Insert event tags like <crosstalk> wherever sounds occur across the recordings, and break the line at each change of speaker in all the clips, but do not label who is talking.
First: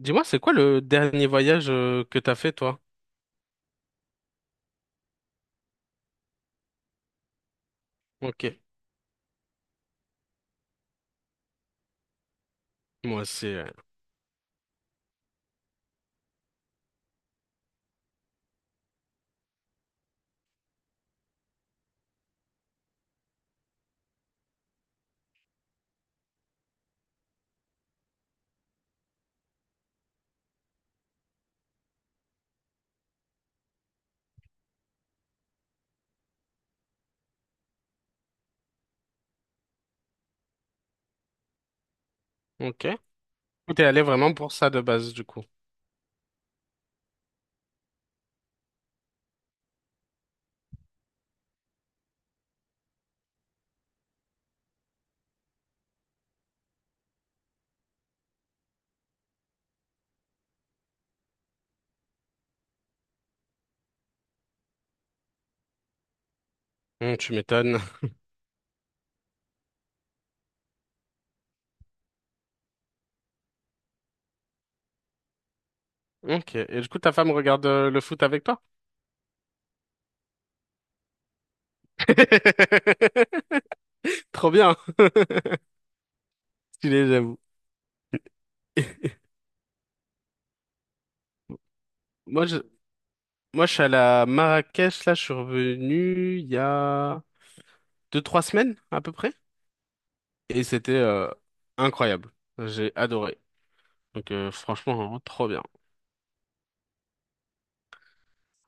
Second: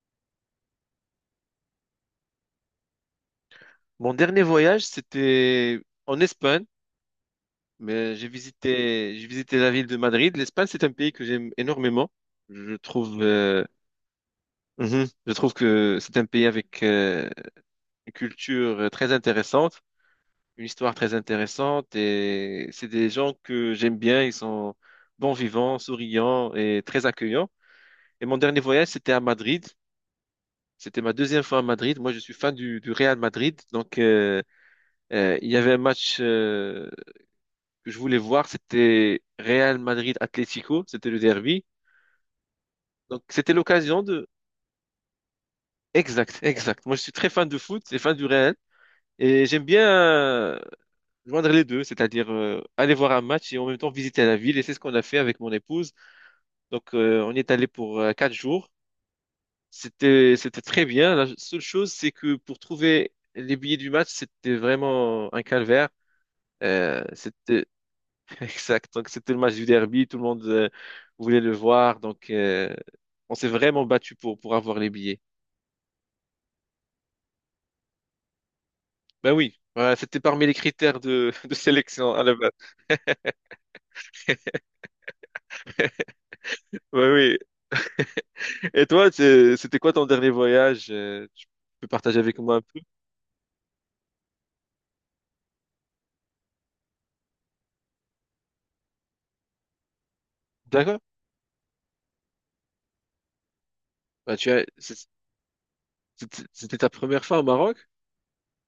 Dis-moi, c'est quoi le dernier voyage que t'as fait, toi?
Mon dernier voyage, c'était en Espagne, mais j'ai
Ok.
visité, j'ai visité la ville de Madrid. L'Espagne, c'est un pays que j'aime énormément. Je trouve,
Moi aussi, ouais.
mhm, je trouve que c'est un pays avec une culture très intéressante, une histoire très intéressante, et c'est des gens que j'aime bien. Ils sont bons vivants, souriants et très accueillants. Et mon dernier voyage, c'était à Madrid. C'était ma deuxième fois à Madrid. Moi, je suis fan du Real Madrid, donc il y avait un match. Que je voulais voir, c'était Real Madrid-Atlético, c'était le derby.
Ok.
Donc c'était
T'es allé
l'occasion de...
vraiment pour ça de base, du coup.
Exact, exact. Moi je suis très fan de foot et fan du Real. Et j'aime bien joindre les deux, c'est-à-dire aller voir un match et en même temps visiter la ville. Et c'est ce qu'on a fait avec mon épouse. Donc on y est allé pour quatre jours. C'était très bien. La seule chose, c'est que pour trouver les billets du match, c'était vraiment un calvaire.
Tu
C'était
m'étonnes. <laughs>
exact. Donc, c'était le match du derby. Tout le monde voulait le voir. Donc, on s'est vraiment battu pour avoir les billets.
Ok. Et du coup, ta femme regarde le foot avec toi?
Ben oui. Voilà, c'était parmi les critères de, <laughs> de sélection à la base.
<laughs> Trop bien. <laughs> Stylé,
Ben oui.
j'avoue.
Et toi, c'était quoi ton dernier voyage? Tu peux partager avec
Moi,
moi
je,
un peu?
moi, je suis allé à Marrakech, là, je suis revenu il y a deux, trois semaines, à peu près. Et c'était
D'accord.
incroyable. J'ai adoré. Donc,
Ben,
franchement, trop bien.
c'était ta première fois au Maroc?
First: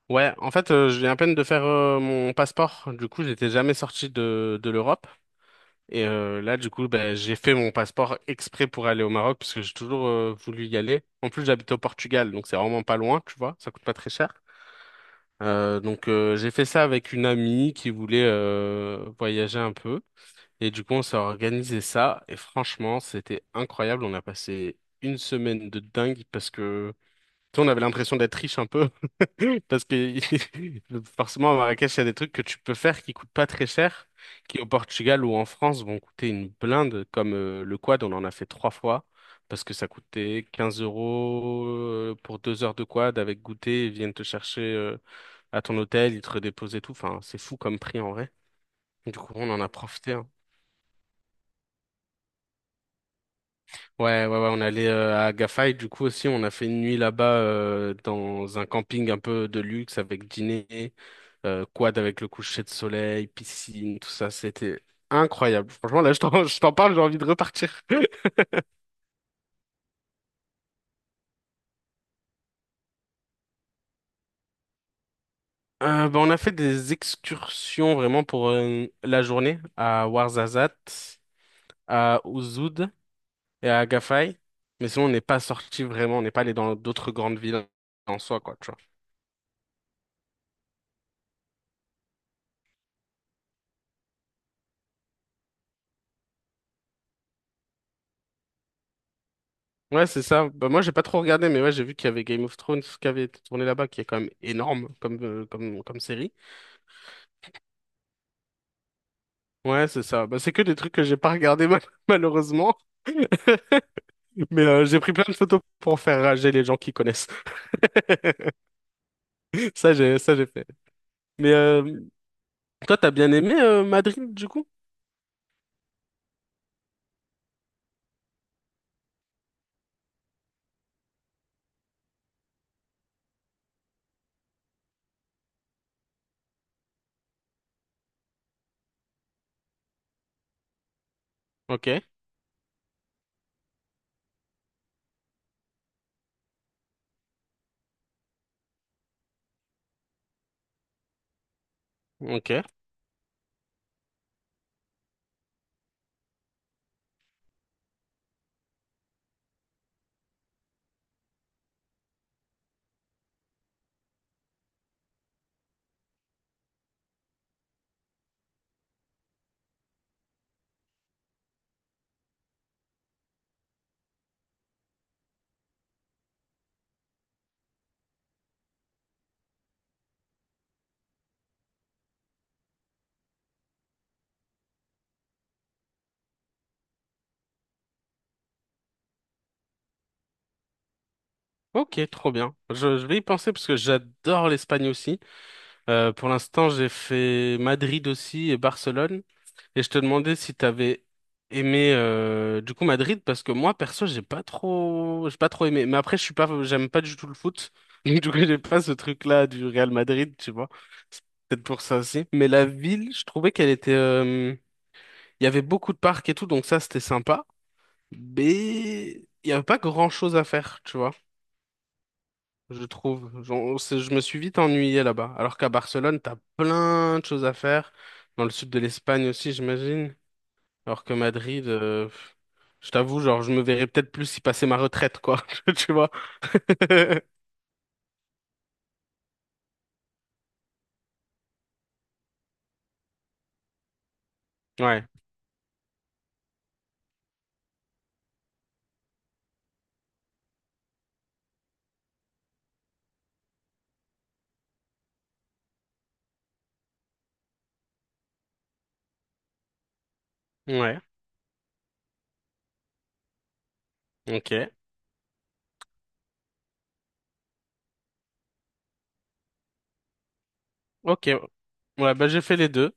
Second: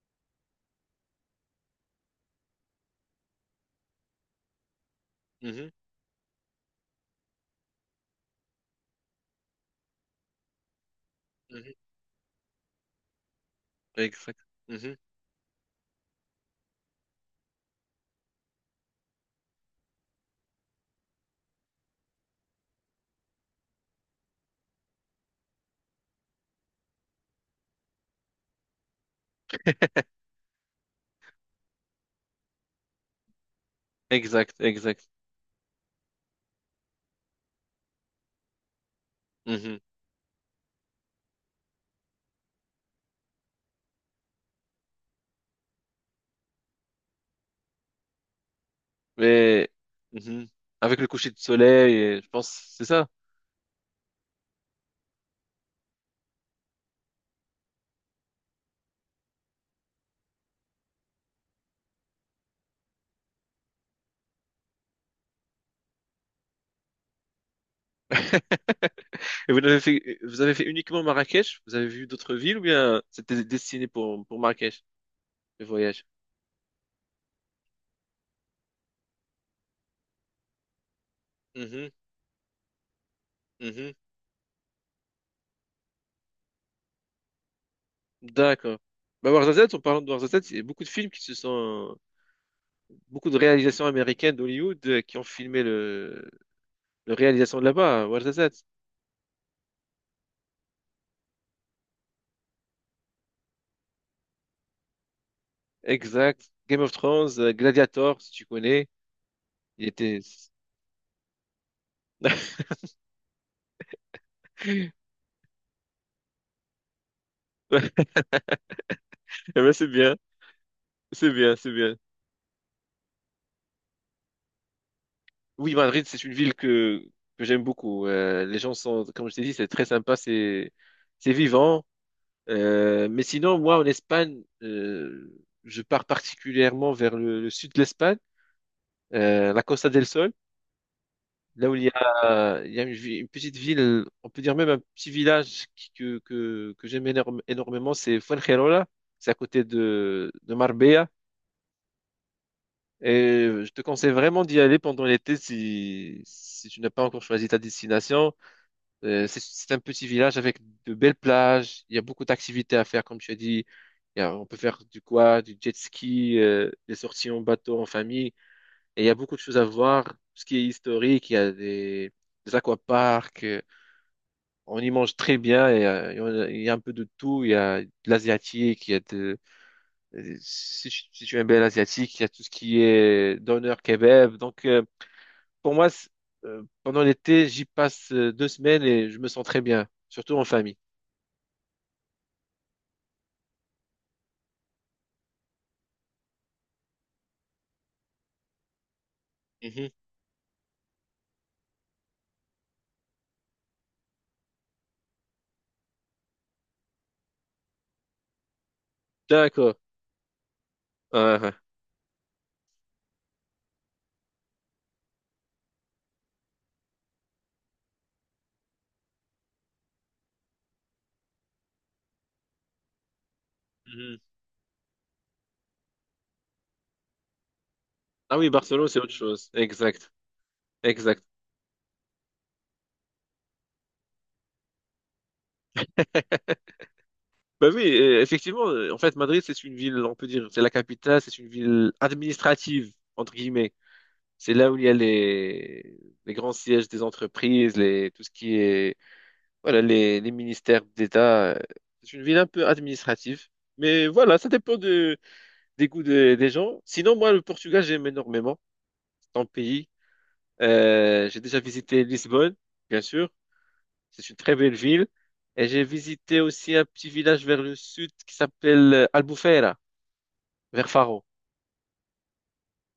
Ouais, en fait, je viens à peine de faire mon passeport. Du coup, j'étais jamais sorti de, l'Europe.
Mhm,
Et là, du coup, ben, j'ai fait mon passeport exprès pour aller au Maroc parce que j'ai toujours voulu y aller. En plus,
mhm.
j'habite au Portugal, donc c'est vraiment pas loin, tu vois. Ça coûte pas très
Exact.
cher.
Mhm.
Donc, j'ai fait ça avec une amie qui voulait voyager un peu. Et du coup, on s'est organisé ça. Et franchement, c'était incroyable. On a passé une semaine de dingue parce que, tu sais, on avait l'impression d'être riche un peu. Parce que <laughs> forcément, à Marrakech, il y a des trucs que tu peux faire qui coûtent pas très cher,
Exact,
qui au
exact.
Portugal ou en France vont coûter une blinde, comme le quad, on en a fait trois fois, parce que
Mhm.
ça coûtait 15 € pour 2 heures de quad avec goûter, ils viennent te chercher à ton hôtel, ils te redéposent et tout. Enfin, c'est fou comme prix en vrai. Du coup, on en
Mais
a profité, hein.
mhm. Avec le coucher de soleil, je pense, c'est ça.
Ouais, ouais, ouais, on est allé à Agafay, du coup aussi, on a fait une nuit là-bas dans un camping un peu de luxe avec dîner. Quad avec le coucher de soleil, piscine, tout ça, c'était incroyable. Franchement, là, je t'en, <laughs> je t'en parle, j'ai envie de repartir. <laughs>
Vous avez fait uniquement Marrakech? Vous avez vu d'autres villes ou bien c'était destiné pour Marrakech, le voyage?
Bah, on a fait des excursions vraiment pour la journée à Ouarzazate,
Mhm,
à Ouzoud et à
mhm.
Agafay. Mais sinon, on n'est pas sorti vraiment, on n'est pas allé dans d'autres grandes villes en soi, quoi, tu
D'accord. Bah, Warzazat, en parlant de Warzazat, il y a beaucoup de films beaucoup de réalisations américaines d'Hollywood qui ont filmé le réalisation de là-bas, à Ouarzazate.
vois. Ouais, c'est ça. Bah, moi, j'ai pas trop regardé, mais ouais, j'ai vu qu'il y avait Game of Thrones qui avait été tourné là-bas, qui est quand même énorme comme série.
Exact. Game of Thrones, Gladiator, si tu connais, il
Ouais, c'est
était,
ça. Bah, c'est que des trucs que j'ai pas regardé mal- <laughs>
<laughs>
malheureusement. <laughs> Mais j'ai pris plein de photos pour faire rager les gens qui connaissent. <laughs>
Ouais, eh ben, c'est
Ça,
bien,
j'ai, ça, j'ai fait.
c'est
Mais
bien, c'est bien.
toi, t'as bien aimé Madrid, du coup?
Oui, Madrid, c'est une ville que j'aime beaucoup. Les gens sont, comme je t'ai dit, c'est très sympa, c'est vivant. Mais sinon, moi, en Espagne, je pars particulièrement vers le sud de l'Espagne, la Costa del Sol, là où
Ok,
il y a une petite ville, on peut dire même un petit village que j'énormément, c'est Fuengirola, c'est à côté de Marbella.
ok,
Et je te conseille vraiment d'y aller pendant l'été si tu n'as pas encore choisi ta destination. C'est un petit village avec de belles plages. Il y a beaucoup d'activités à faire, comme tu as dit. On peut faire du quad, du jet ski, des sorties en bateau, en famille. Et il y a beaucoup de choses à voir. Tout ce qui est historique, il y a des aquaparks. On y mange très bien. Il y a un peu de tout. Il y a de l'asiatique. Il y a de, si, Si tu aimes bien l'asiatique, il y a tout ce qui est doner kebab. Pour moi, c'est- Pendant l'été, j'y passe deux semaines et je me sens très bien, surtout en famille.
ok, trop bien. Je vais y penser parce que j'adore l'Espagne aussi. Pour l'instant, j'ai fait Madrid aussi et Barcelone. Et je
Mhm.
te demandais si t'avais aimé du coup Madrid, parce que moi perso j'ai pas trop aimé, mais après je suis pas j'aime pas du tout le foot <laughs> du coup j'ai pas ce truc là du
D'accord.
Real Madrid, tu vois, c'est
Ouais, ouais.
peut-être pour ça aussi. Mais la ville, je trouvais qu'elle était il y avait beaucoup de parcs et tout, donc ça c'était sympa, mais il y avait pas grand chose à faire, tu vois, je trouve. Je
Mhm.
me suis vite ennuyé là-bas, alors qu'à Barcelone t'as plein de choses à faire
Ah
dans
oui,
le sud de
Barcelone, c'est autre
l'Espagne
chose.
aussi,
Exact.
j'imagine. Alors que
Exact.
Madrid, pff, je t'avoue, genre, je me verrais peut-être plus y passer ma retraite, quoi. <laughs> Tu vois?
<laughs>
<laughs>
Ben oui, effectivement, en fait, Madrid, c'est une ville, on peut dire, c'est la capitale, c'est une ville administrative, entre guillemets. C'est là où il y a
Ouais.
les grands sièges des entreprises, tout ce qui est, voilà, les ministères d'État. C'est une ville un peu administrative. Mais voilà, des des gens. Sinon, moi, le Portugal, j'aime énormément. C'est un pays.
Ouais.
J'ai déjà visité Lisbonne, bien sûr. C'est une
Ok.
très belle ville. Et j'ai visité aussi un petit village vers le sud qui s'appelle Albufeira, vers Faro.
Ok. Ouais, bah, j'ai fait les deux.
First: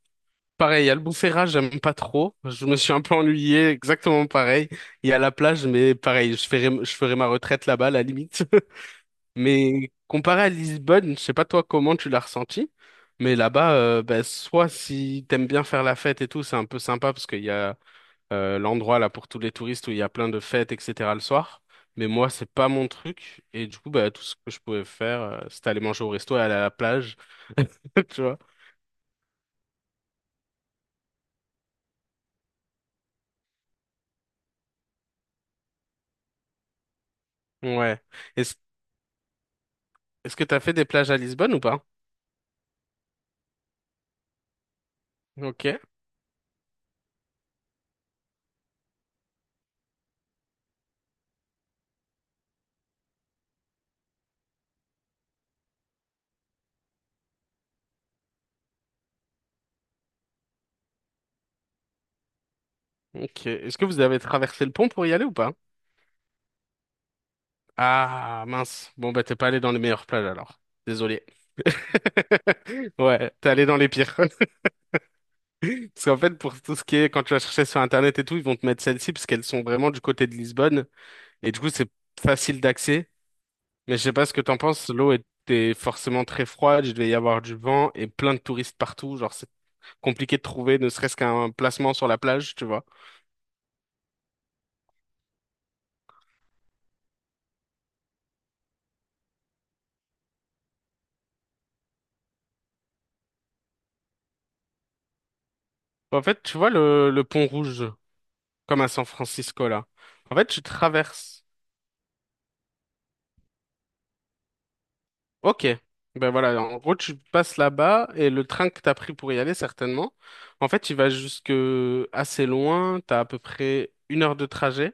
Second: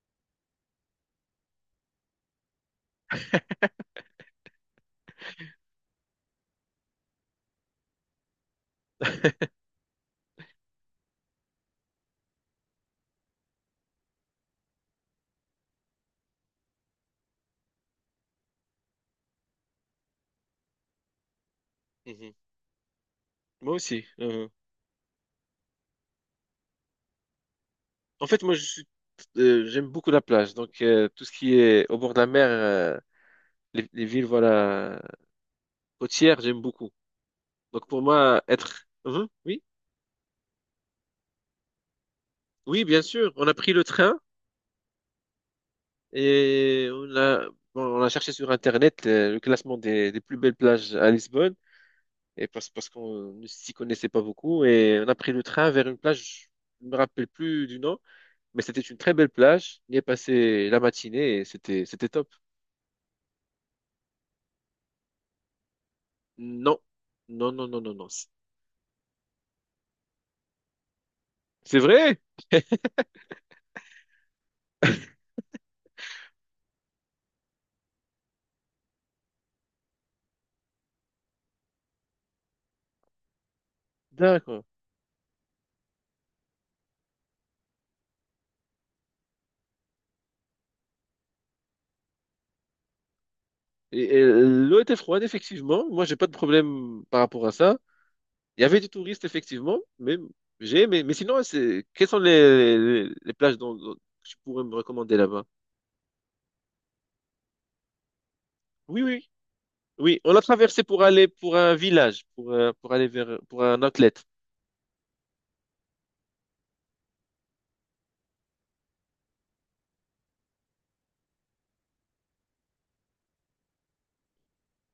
Pareil, il y a le Albufeira, j'aime pas trop. Je me suis un peu ennuyé, exactement pareil. Il y a la plage, mais pareil, je ferai ma retraite là-bas, à la limite. <laughs>
<laughs>
Mais comparé à Lisbonne, je sais pas toi comment tu l'as ressenti, mais là-bas, bah, soit si t'aimes bien faire la fête et tout, c'est un peu sympa parce qu'il y a l'endroit là pour tous les touristes où il y a plein de fêtes, etc. le soir. Mais moi,
Mhm.
c'est pas mon truc. Et
Moi
du coup,
aussi.
bah, tout ce que je pouvais faire, c'était aller manger au resto et aller à la plage. <laughs> Tu
En
vois?
fait, moi, je suis, J'aime beaucoup la plage. Donc, tout ce qui est au bord de la mer, les villes, voilà, côtières, j'aime beaucoup. Donc,
Ouais.
pour moi,
Est-ce,
être... Mhm, oui.
est-ce que t'as fait des plages à Lisbonne ou pas?
Oui, bien sûr. On a pris le train
Ok.
et bon, on a cherché sur Internet le classement des plus belles plages à Lisbonne. Et parce qu'on ne s'y connaissait pas beaucoup. Et on a pris le train vers une plage, je ne me rappelle plus du nom, mais c'était une très belle plage. On y est passé la matinée et c'était top.
Ok. Est-ce que vous avez traversé le pont pour y aller ou pas?
Non, non, non, non, non, non.
Ah, mince. Bon, bah, t'es pas allé dans les meilleures plages alors. Désolé.
C'est vrai?
<laughs> Ouais, t'es allé dans les pires. <laughs> Parce qu'en fait, pour tout ce qui est, quand tu vas chercher sur Internet et tout, ils vont te mettre celles-ci parce qu'elles sont vraiment du côté de Lisbonne. Et du coup, c'est facile d'accès. Mais je sais pas ce que t'en
D'accord.
penses. L'eau était forcément très froide. Il devait y avoir du vent et plein de touristes partout. Genre, c'est compliqué de trouver ne serait-ce qu'un placement sur la plage, tu vois.
Et l'eau était froide, effectivement. Moi, j'ai pas de problème par rapport à ça. Il y avait des touristes, effectivement, mais j'ai aimé. Mais sinon, c'est... quelles sont les plages dont tu pourrais me recommander là-bas?
En fait, tu vois le pont rouge, comme à
Oui,
San
oui,
Francisco, là.
oui. On
En
a
fait, tu
traversé pour aller
traverses.
pour un village, pour aller vers pour un outlet.
Ok. Ben voilà, en gros, tu passes là-bas et le train que t'as pris pour y aller, certainement. En fait, il va jusque assez loin. T'as à peu près une heure de trajet.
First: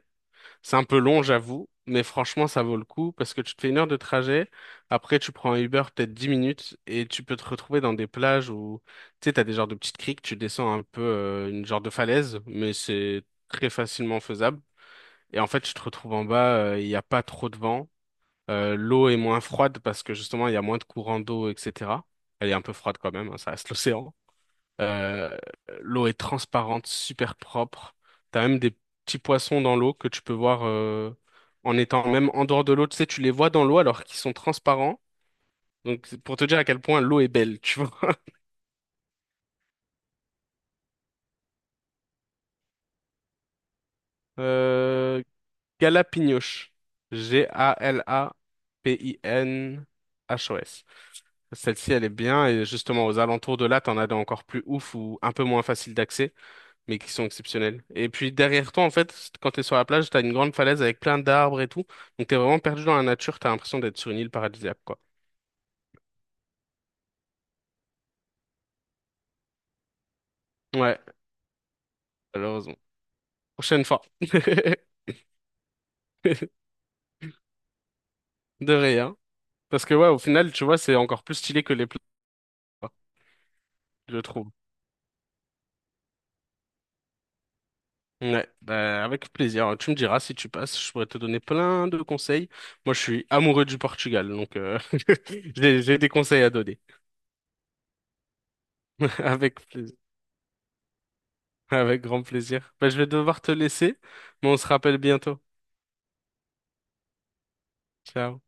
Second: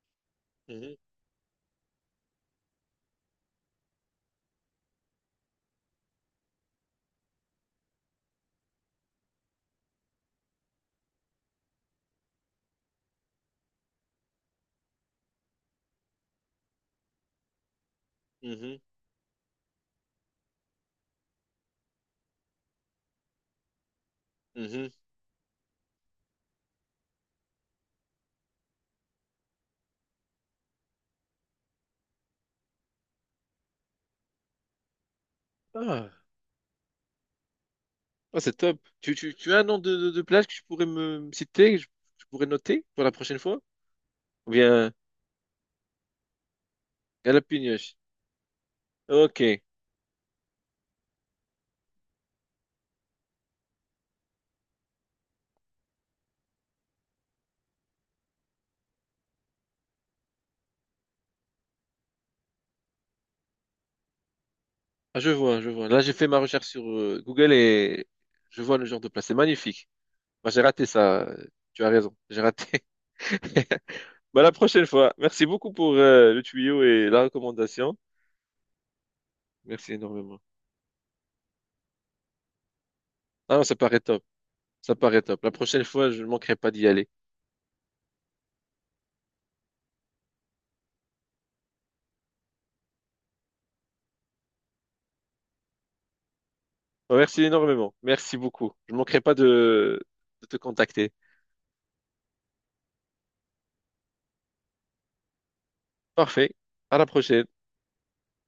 C'est un
Mhm,
peu long, j'avoue, mais franchement, ça vaut le coup parce que tu te fais une heure de trajet. Après, tu prends un Uber peut-être 10 minutes et tu peux te retrouver dans des plages où, tu sais, t'as des genres de petites criques, tu descends un peu une genre de falaise, mais c'est très facilement faisable. Et en fait, tu te retrouves en bas, il n'y a pas trop de vent. Euh,
mhm,
l'eau est moins froide parce que justement, il y a moins de courant d'eau, etc. Elle est un peu froide quand même, hein, ça reste l'océan.
mhm.
Euh, l'eau est transparente, super propre. T'as même des petits poissons dans l'eau que tu peux voir en étant même en dehors de l'eau. Tu sais, tu les vois dans l'eau alors qu'ils sont transparents. Donc,
Ah,
c'est pour te dire à quel point l'eau est belle, tu vois. <laughs>
ah, c'est top. Tu as un nom de plage que tu pourrais me citer, je pourrais noter pour la prochaine fois? Ou bien
Euh, Galapignos.
Galapagos. Ok.
Galapinhos. Celle-ci, elle est bien. Et justement, aux alentours de là, t'en as des encore plus ouf ou un peu moins facile d'accès, mais qui sont exceptionnels. Et puis derrière toi, en fait, quand t'es sur la plage, t'as une grande falaise avec plein d'arbres et tout. Donc t'es vraiment perdu dans la nature, t'as l'impression d'être sur une île paradisiaque, quoi.
Ah, je vois, je vois. Là, j'ai fait ma recherche sur Google et je vois le genre de place. C'est magnifique. Bah, j'ai raté
Ouais,
ça. Tu as raison, j'ai
malheureusement.
raté. <laughs>
Prochaine fois.
Bah, la prochaine
<laughs>
fois. Merci beaucoup pour le tuyau et la recommandation.
De rien. Parce
Merci
que ouais, au
énormément.
final, tu vois, c'est encore plus stylé que les plages, quoi,
Ah non, ça paraît
je
top.
trouve.
Ça paraît top. La prochaine fois, je ne manquerai pas d'y aller.
Ouais, bah, avec plaisir. Tu me diras si tu passes, je pourrais te donner plein de conseils. Moi, je suis amoureux du Portugal, donc <laughs> j'ai des conseils à donner.
Bah, merci énormément. Merci beaucoup. Je ne
<laughs>
manquerai pas
Avec plaisir.
de te contacter.
Avec grand plaisir. Bah, je vais devoir te laisser, mais on se rappelle bientôt.
Parfait. À la prochaine.
Ciao.